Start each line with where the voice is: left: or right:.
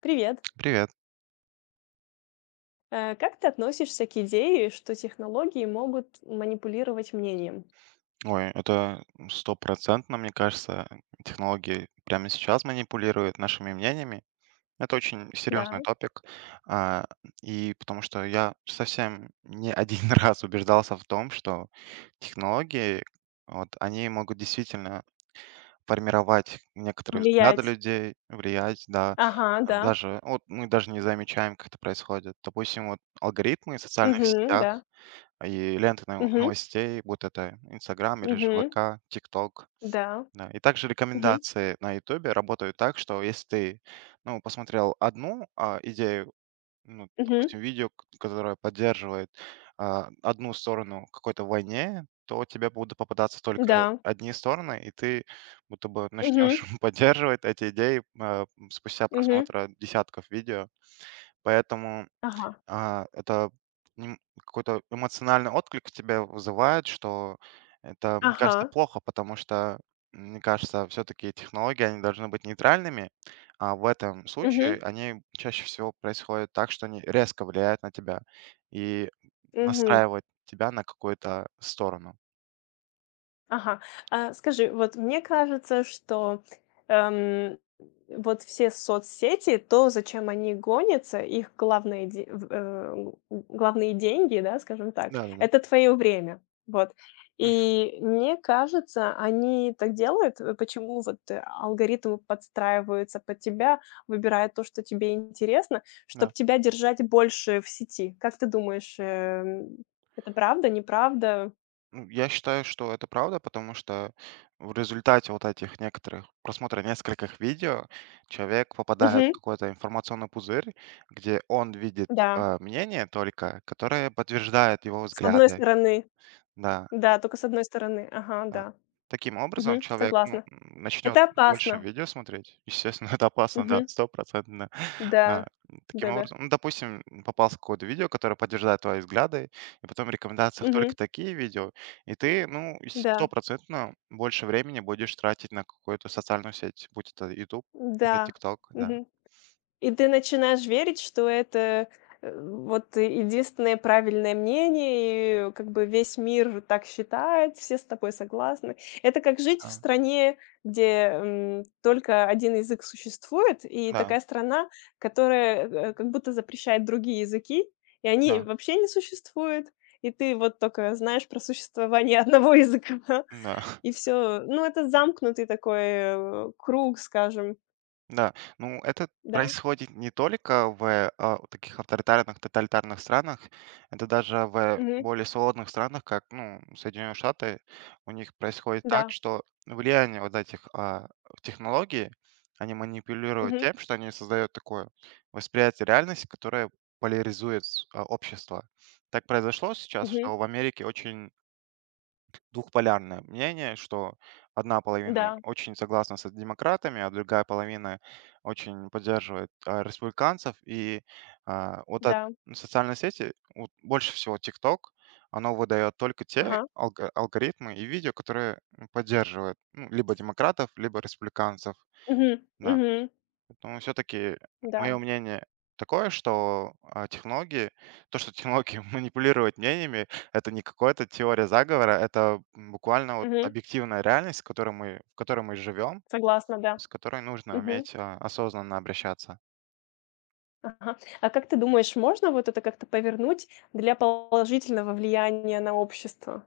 left: Привет.
right: Привет.
left: Как ты относишься к идее, что технологии могут манипулировать мнением?
right: Ой, это стопроцентно, мне кажется, технологии прямо сейчас манипулируют нашими мнениями. Это очень серьезный
left: Да.
right: топик, а, и потому что я совсем не один раз убеждался в том, что технологии, вот, они могут действительно формировать некоторые взгляды
left: Влиять.
right: людей, влиять, да,
left: Ага,
right: а
left: да.
right: даже вот мы даже не замечаем, как это происходит. Допустим, вот алгоритмы в социальных
left: Угу,
right: сетях
left: да.
right: и ленты
left: Угу,
right: новостей, будь это "Инстаграм" или же
left: угу,
right: "ВК", "ТикТок".
left: да.
right: Да, и также
left: Угу,
right: рекомендации на "Ютубе" работают так, что если ты, ну, посмотрел одну идею, ну,
left: угу,
right: допустим, видео, к которое поддерживает, одну сторону в какой-то войне, то тебе будут попадаться только
left: да.
right: одни стороны, и ты будто бы начнешь
left: Угу,
right: поддерживать эти идеи, спустя
left: угу.
right: просмотра десятков видео. Поэтому
left: Ага.
right: это нем какой-то эмоциональный отклик в тебе вызывает, что это, мне кажется,
left: Ага.
right: плохо, потому что, мне кажется, все-таки технологии, они должны быть нейтральными, а в этом случае
left: Угу,
right: они чаще всего происходят так, что они резко влияют на тебя и
left: угу.
right: настраивают тебя на какую-то сторону.
left: Ага. А, скажи, вот мне кажется, что, эм, вот все соцсети, то, зачем они гонятся, их главные де в э, г- главные деньги, да, скажем так,
right: Да-да-да.
left: это твое время. Вот.
right: Мгм.
left: И мне кажется, они так делают, почему вот, алгоритмы подстраиваются под тебя, выбирают то, что тебе интересно, чтобы
right: Да.
left: тебя держать больше в сети. Как ты думаешь, это правда, неправда?
right: Ну, я считаю, что это правда, потому что в результате вот этих некоторых просмотра нескольких видео человек попадает в
left: Мгм.
right: какой-то информационный пузырь, где он видит
left: Да.
right: мнение только, которое подтверждает его
left: С одной
right: взгляды.
left: стороны,
right: Да.
left: да, только с одной стороны. Ага,
right: А,
left: да.
right: Таким образом
left: Мгм,
right: человек, ну,
left: согласна.
right: начнет
left: Это
right: больше
left: опасно.
right: видео смотреть. Естественно, это опасно, да,
left: Мгм.
right: стопроцентно. А,
left: Да.
right: Таким
left: Да-да.
right: образом, ну, допустим, попался какое-то видео, которое подтверждает твои взгляды, и потом в рекомендациях
left: Мгм.
right: только такие видео, и ты, ну, и
left: Да.
right: стопроцентно больше времени будешь тратить на какую-то социальную сеть, будь это YouTube или
left: Да.
right: TikTok, да.
left: Мгм. И ты начинаешь верить, что это, вот единственное правильное мнение, и как бы весь мир так считает, все с тобой согласны. Это как жить в
right: Да,
left: стране, где, только один язык существует, и
right: да,
left: такая страна, которая, как будто запрещает другие языки, и они
right: да,
left: вообще не существуют, и ты вот только знаешь про существование одного языка, да,
right: да.
left: и все. Ну, это замкнутый такой, круг, скажем.
right: Да, ну это
left: Да.
right: происходит не только в вот таких авторитарных, тоталитарных странах, это даже в
left: Мгм.
right: более свободных странах, как ну, Соединенные Штаты, у них происходит так,
left: Да.
right: что влияние вот этих технологий, они манипулируют
left: Мгм.
right: тем, что они создают такое восприятие реальности, которое поляризует общество. Так произошло сейчас,
left: Мгм.
right: что в Америке очень двухполярное мнение, что одна половина
left: Да,
right: очень согласна с демократами, а другая половина очень поддерживает республиканцев. И вот от
left: да.
right: социальной сети, вот больше всего TikTok, оно выдает только те
left: Ага.
right: алгоритмы и видео, которые поддерживают, ну, либо демократов, либо республиканцев.
left: Мгм.
right: Да.
left: Мгм.
right: Ну, все-таки мое
left: Да.
right: мнение такое, что технологии, то, что технологии манипулируют мнениями, это не какая-то теория заговора, это буквально вот
left: Мгм.
right: объективная реальность, в которой мы живем,
left: Согласна, да.
right: с которой нужно
left: Мгм.
right: уметь осознанно обращаться.
left: Ага. А как ты думаешь, можно вот это как-то повернуть для положительного влияния на общество?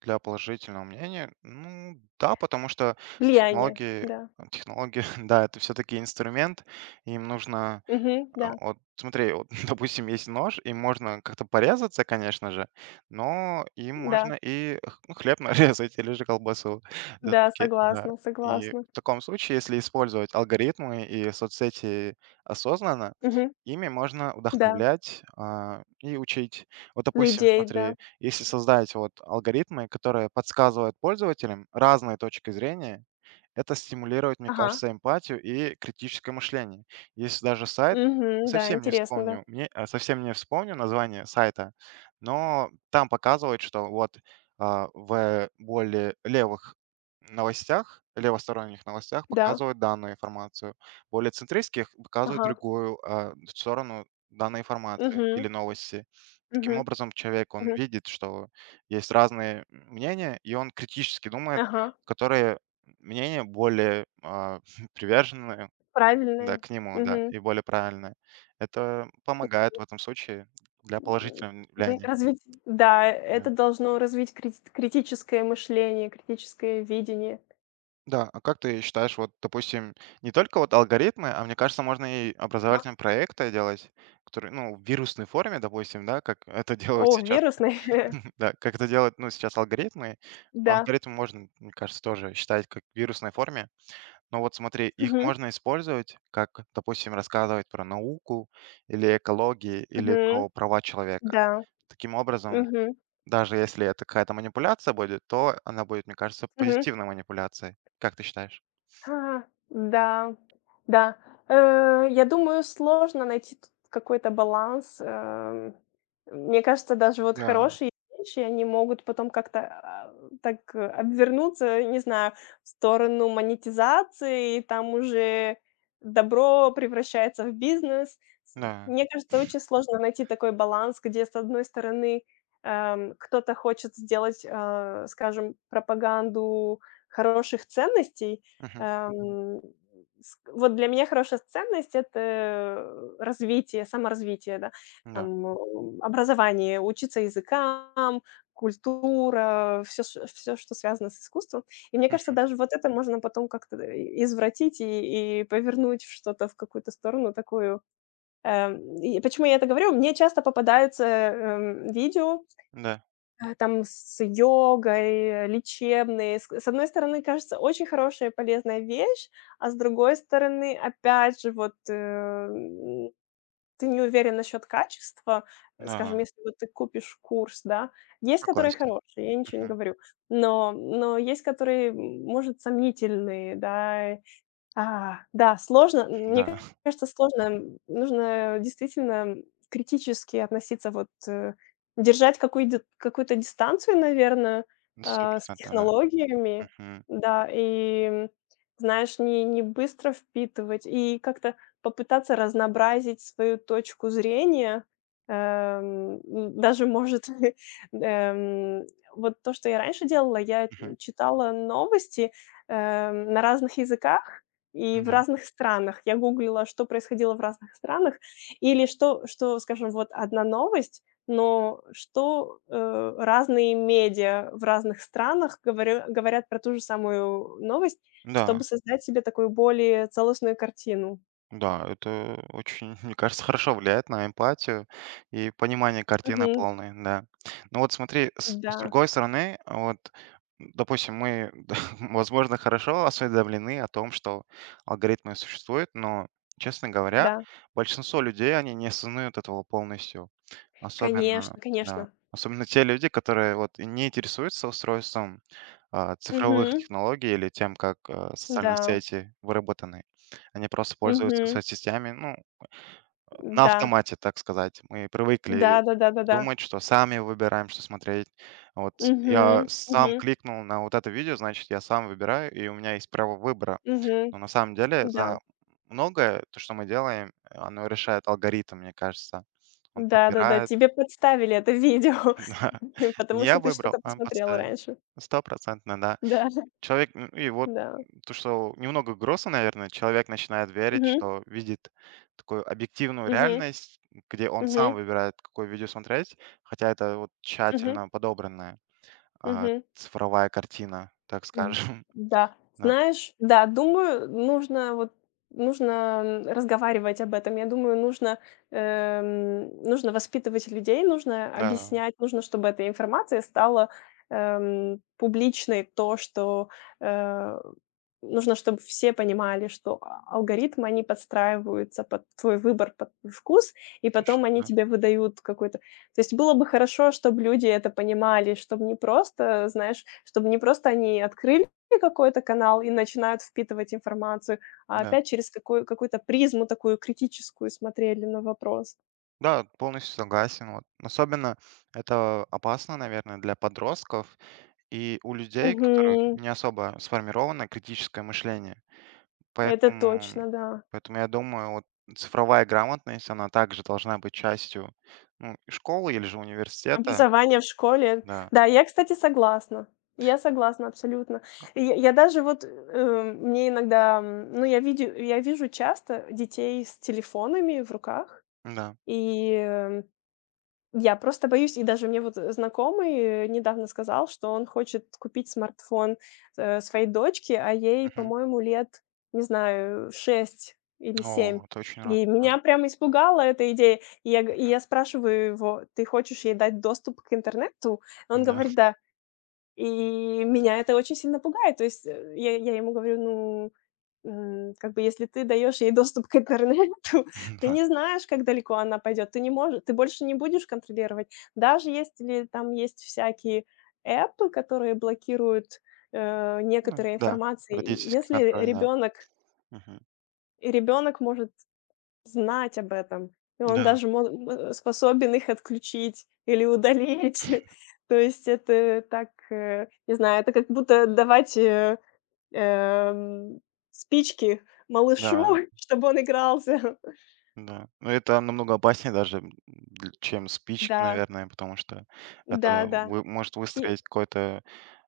right: Для положительного мнения, ну да, потому что
left: Влияние,
right: технологии,
left: да.
right: да, это все-таки инструмент, им нужно.
left: Мгм. Да,
right: Вот смотри, вот, допустим, есть нож, и можно как-то порезаться, конечно же, но им
left: да,
right: можно и ну, хлеб нарезать или же колбасу.
left: да,
right: Всё-таки, да.
left: согласна,
right: И в
left: согласна.
right: таком случае, если использовать алгоритмы и соцсети осознанно,
left: Мгм.
right: ими можно
left: Да,
right: вдохновлять и учить. Вот, допустим,
left: людей, да.
right: смотри, если создать вот алгоритмы, которые подсказывают пользователям разные точки зрения, это стимулирует, мне
left: Ага.
right: кажется, эмпатию и критическое мышление. Есть даже сайт,
left: Мгм. Да, интересно, да.
right: совсем не вспомню название сайта, но там показывают, что вот в более левых новостях, левосторонних новостях
left: Да.
right: показывают данную информацию, более центристских показывают
left: Ага.
right: другую сторону данной информации или
left: Мгм.
right: новости. Таким
left: Мгм.
right: образом, человек, он
left: Мгм.
right: видит, что есть разные мнения, и он критически думает,
left: Ага.
right: которые мнения более, приверженные, да,
left: Правильные.
right: к нему, да,
left: Мгм.
right: и более правильные. Это помогает в этом случае для
left: Мгм.
right: положительного влияния.
left: Развить, да,
right: Да.
left: это должно развить критическое мышление, критическое видение.
right: Да, а как ты считаешь, вот, допустим, не только вот алгоритмы, а мне кажется, можно и
left: Ага.
right: образовательные проекты делать, которые, ну, в вирусной форме, допустим, да, как это
left: О,
right: делают сейчас,
left: вирусный,
right: да, как это делают, ну, сейчас алгоритмы.
left: да.
right: Алгоритмы можно, мне кажется, тоже считать как в вирусной форме. Но вот смотри, их
left: Мгм.
right: можно использовать, как, допустим, рассказывать про науку, или экологию, или
left: Мгм.
right: про права человека.
left: Да.
right: Таким образом,
left: Мгм.
right: даже если это какая-то манипуляция будет, то она будет, мне кажется,
left: Мгм.
right: позитивной манипуляцией. Как ты считаешь?
left: Ага, да, да. Я думаю, сложно найти тут какой-то баланс. Мне кажется, даже вот
right: Да,
left: хорошие вещи, они могут потом как-то, так, обвернуться, не знаю, в сторону монетизации, и там уже добро превращается в бизнес. С
right: да,
left: Мне кажется, очень сложно найти такой баланс, где, с одной стороны, кто-то хочет сделать, скажем, пропаганду хороших ценностей.
right: мгм,
left: Эм, ск вот для меня хорошая ценность — это, развитие, саморазвитие, да,
right: да,
left: там, образование, учиться языкам, культура, все, что связано с искусством. И мне кажется,
right: мгм,
left: даже вот это можно потом как-то извратить и повернуть в что-то, в какую-то сторону такую. И почему я это говорю? Мне часто попадаются, видео
right: да,
left: там с йогой, лечебные. С одной стороны, кажется, очень хорошая и полезная вещь, а с другой стороны, опять же, вот, ты не уверен насчет качества. Скажем,
right: да,
left: если вот ты купишь курс, да. Есть которые
right: согласен,
left: хорошие, я ничего не
right: мгм,
left: говорю, но есть которые, может, сомнительные, да. А, да, сложно. Мне
right: да,
left: кажется, сложно. Нужно действительно критически относиться, вот, держать какую-ди какую-то дистанцию, наверное, с
right: 100%, да,
left: технологиями.
right: мгм,
left: Да, и, знаешь, не быстро впитывать и как-то попытаться разнообразить свою точку зрения. Даже, может, эм, вот то, что я раньше делала, я,
right: мгм,
left: читала новости, на разных языках. И в
right: да,
left: разных странах. Я гуглила, что происходило в разных странах, или что скажем, вот одна новость, но что, разные медиа в разных странах говорю говорят про ту же самую новость, чтобы
right: да.
left: создать себе такую более целостную картину.
right: Да, это очень, мне кажется, хорошо влияет на эмпатию и понимание картины
left: Мгм.
right: полной, да. Ну вот смотри, с,
left: Да,
right: с другой стороны, вот, допустим, мы, возможно, хорошо осведомлены о том, что алгоритмы существуют, но, честно говоря,
left: да.
right: большинство людей, они не осознают этого полностью. Особенно,
left: Конечно,
right: да,
left: конечно.
right: особенно те люди, которые вот и не интересуются устройством цифровых
left: Мгм.
right: технологий или тем, как социальные
left: Да.
right: сети выработаны. Они просто пользуются
left: Мгм.
right: соцсетями, ну, на
left: Да.
right: автомате, так сказать. Мы привыкли
left: Да-да-да-да-да.
right: думать, что сами выбираем, что смотреть. Вот я
left: Мгм. Мгм.
right: сам кликнул на вот это видео, значит, я сам выбираю, и у меня есть право выбора.
left: Мгм.
right: Но на самом деле
left: Да.
right: за многое, то, что мы делаем, оно решает алгоритм, мне кажется. Он
left: Да-да-да,
right: подбирает.
left: тебе подставили это видео,
right: Да. Не
left: потому что
right: я
left: ты
right: выбрал,
left: что-то
right: а он
left: посмотрела
right: подставил.
left: раньше.
right: Стопроцентно, да.
left: Да,
right: Человек, и вот
left: да.
right: то, что немного грустно, наверное, человек начинает верить,
left: Мгм,
right: что видит такую объективную
left: мгм,
right: реальность, где он сам
left: мгм,
right: выбирает, какое видео смотреть, хотя это вот
left: мгм,
right: тщательно подобранная, а,
left: мгм.
right: цифровая картина, так скажем.
left: М, да.
right: Да,
left: Знаешь, да, думаю, нужно, разговаривать об этом. Я думаю, нужно воспитывать людей, нужно
right: да,
left: объяснять, нужно, чтобы эта информация стала, публичной. То, что, э, нужно, чтобы все понимали, что алгоритмы, они подстраиваются под твой выбор, под твой вкус, и потом
right: точно,
left: они
right: да,
left: тебе выдают какой-то. То есть было бы хорошо, чтобы люди это понимали, чтобы не просто, знаешь, чтобы не просто они открыли какой-то канал и начинают впитывать информацию, а
right: да.
left: опять через какую-то призму такую критическую смотрели на вопрос.
right: Да, полностью согласен. Вот. Особенно это опасно, наверное, для подростков и у людей, у которых
left: Мгм.
right: не особо сформировано критическое мышление.
left: Это
right: Поэтому
left: точно, да.
right: поэтому я думаю, вот цифровая грамотность, она также должна быть частью, ну, и школы или же университета.
left: Образование в школе.
right: Да,
left: Да, я, кстати, согласна. Я согласна абсолютно. И я даже вот, мне иногда, ну, я вижу часто детей с телефонами в руках,
right: да.
left: и я просто боюсь, и даже мне вот знакомый недавно сказал, что он хочет купить смартфон, своей дочке, а ей,
right: Мгм.
left: по-моему, лет, не знаю, 6 или 7.
right: О, это очень рад,
left: И
right: да.
left: меня прямо испугала эта идея. И я г и я спрашиваю его: «Ты хочешь ей дать доступ к интернету?» Он
right: Да.
left: говорит: «Да». И меня это очень сильно пугает. То есть, я ему говорю: «Ну, как бы если ты даешь ей доступ к интернету, ты
right: Да.
left: не знаешь, как далеко она пойдет. Ты не можешь, ты больше не будешь контролировать. Даже если там есть всякие эпы, которые блокируют,
right: Ну
left: некоторые
right: да,
left: информации, и
right: родительский
left: если
right: контроль, да.
left: ребенок,
right: Мгм.
left: и ребёнок может знать об этом, и он
right: Да,
left: даже способен их отключить или удалить. То есть это так, не знаю, это как будто давать, Эм, спички малышу,
right: да,
left: чтобы он игрался».
right: да. Но это намного опаснее даже, м, дл чем спички,
left: Да,
right: наверное, потому что это
left: да-да.
right: вы может
left: И
right: выстроить какое-то,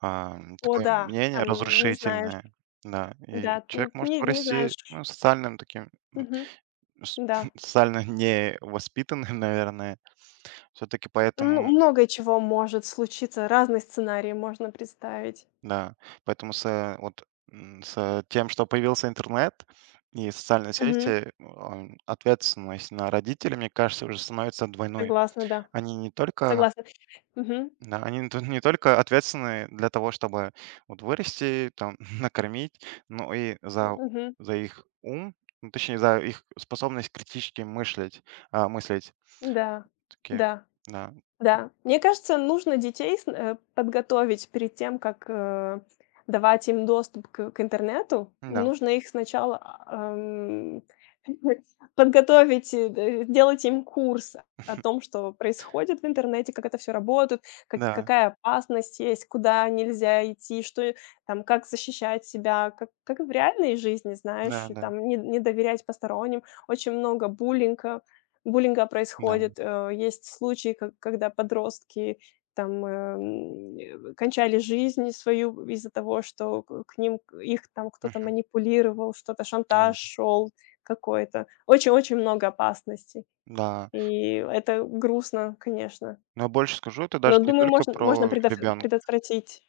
left: о
right: такое
left: да,
right: мнение
left: там не знаешь,
right: разрушительное. Да,
left: да,
right: и
left: н
right: человек может
left: не не
right: вырасти,
left: знаешь.
right: ну, социальным таким
left: Мгм,
right: С
left: да.
right: социально не воспитанным, наверное. Все таки
left: Ну,
right: поэтому,
left: много чего может случиться, разные сценарии можно представить.
right: да, поэтому вот, с тем, что появился интернет и социальные
left: Мгм,
right: сети, ответственность на родителей, мне кажется, уже становится двойной.
left: согласна, да,
right: Они не только
left: согласна. Мгм,
right: да, они тут не только ответственны для того, чтобы вот вырасти, там, накормить, но и за
left: мгм,
right: за их ум, ну, точнее, за их способность критически мыслить.
left: да,
right: Такие
left: да.
right: Да,
left: Да, мне кажется, нужно детей подготовить перед тем, как, давать им доступ к интернету.
right: да,
left: Нужно их сначала, подготовить, э, д сделать им курс о том, что происходит в интернете, как это все работает,
right: да.
left: какая опасность есть, куда нельзя идти, что и там, как защищать себя, как и в реальной жизни, знаешь,
right: Да,
left: и
right: да,
left: там не доверять посторонним. Очень много буллинга. Буллинга
right: да.
left: происходит. Э, есть случаи, ко когда подростки там, кончали жизнь свою из-за того, что их там кто-то
right: Мгм.
left: манипулировал, что-то
right: Ну
left: шантаж шел, какой-то. Очень-очень много опасностей,
right: да.
left: и это грустно, конечно.
right: Но больше скажу, это
left: Но,
right: даже не
left: думаю,
right: только
left: можно
right: про
left: предот
right: ребенка.
left: предотвратить.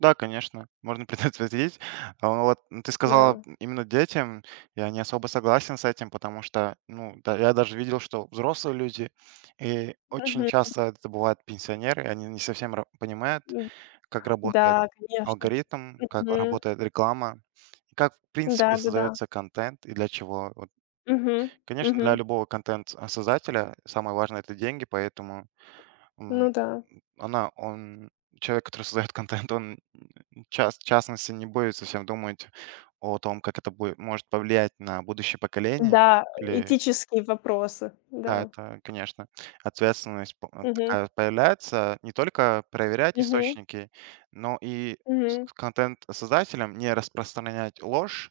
right: Да, конечно, можно предотвратить. А вот, ну, ты сказала
left: Да.
right: именно детям, я не особо согласен с этим, потому что, ну да, я даже видел, что взрослые люди, и очень
left: Мгм.
right: часто это бывают пенсионеры, и они не совсем ра понимают,
left: М,
right: как работает
left: да, конечно.
right: алгоритм, как
left: Мгм.
right: работает реклама и как, в принципе,
left: Да-да-да.
right: создается контент и для чего.
left: Мгм.
right: Конечно, для
left: Мгм.
right: любого контент-создателя самое важное это деньги, поэтому
left: Ну
right: м,
left: да.
right: он, человек, который создает контент, он м, в частности, не будет совсем думать о том, как это будет, может повлиять на будущее поколение
left: Да,
right: или.
left: этические вопросы,
right: Да,
left: да.
right: это, конечно, ответственность
left: Мгм,
right: такая появляется. Не только проверять
left: мгм,
right: источники, но и с
left: мгм,
right: с контент-создателям не распространять ложь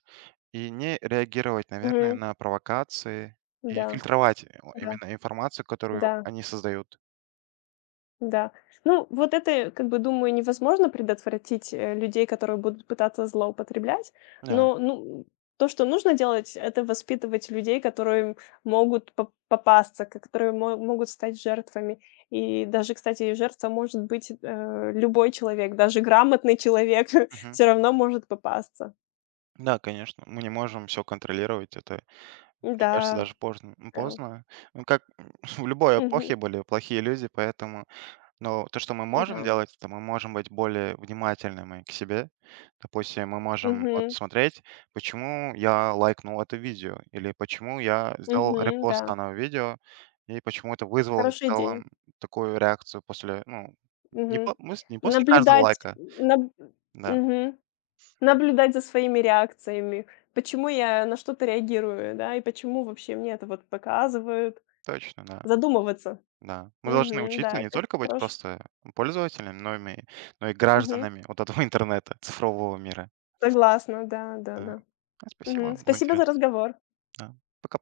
right: и не реагировать, наверное,
left: мгм.
right: на провокации и
left: Да,
right: фильтровать, э, о
left: да,
right: именно информацию, которую
left: да,
right: они создают.
left: да. Ну, вот это, как бы, думаю, невозможно предотвратить, людей, которые будут пытаться злоупотреблять.
right: Да.
left: Но, ну, то, что нужно делать — это воспитывать людей, которые могут попасться, ко которые мо могут стать жертвами. И даже, кстати, жертва может быть, любой человек, даже грамотный человек
right: Мгм.
left: все равно может попасться.
right: Да, конечно, мы не можем все контролировать. Это, мне кажется,
left: Да,
right: даже поздно
left: да.
right: поздно. Ну, как в любой
left: Мгм.
right: эпохе были плохие люди, поэтому но то, что мы можем
left: Да.
right: делать, это мы можем быть более внимательными к себе. Допустим, мы можем
left: Мгм.
right: отсмотреть, почему я лайкнул это видео, или почему я сделал
left: Мгм. Да.
right: репост данного видео, и почему это вызвало в
left: Хорошая идея.
right: целом такую реакцию после, ну, не,
left: Мгм.
right: по- мы с- не после каждого
left: Наблюдать
right: лайка.
left: наб
right: Да,
left: мгм. Наблюдать за своими реакциями. Почему я на что-то реагирую, да, и почему вообще мне это вот показывают.
right: точно, да.
left: Задумываться.
right: Да. Мы должны
left: Мгм.
right: учиться
left: Да,
right: не
left: это
right: только быть
left: хорош.
right: просто пользователями, но и
left: Мгм.
right: гражданами вот этого интернета, цифрового мира.
left: Согласна, да,
right: Да.
left: да-да. Мгм.
right: Спасибо, было
left: Спасибо за
right: интересно.
left: разговор.
right: Да. Пока.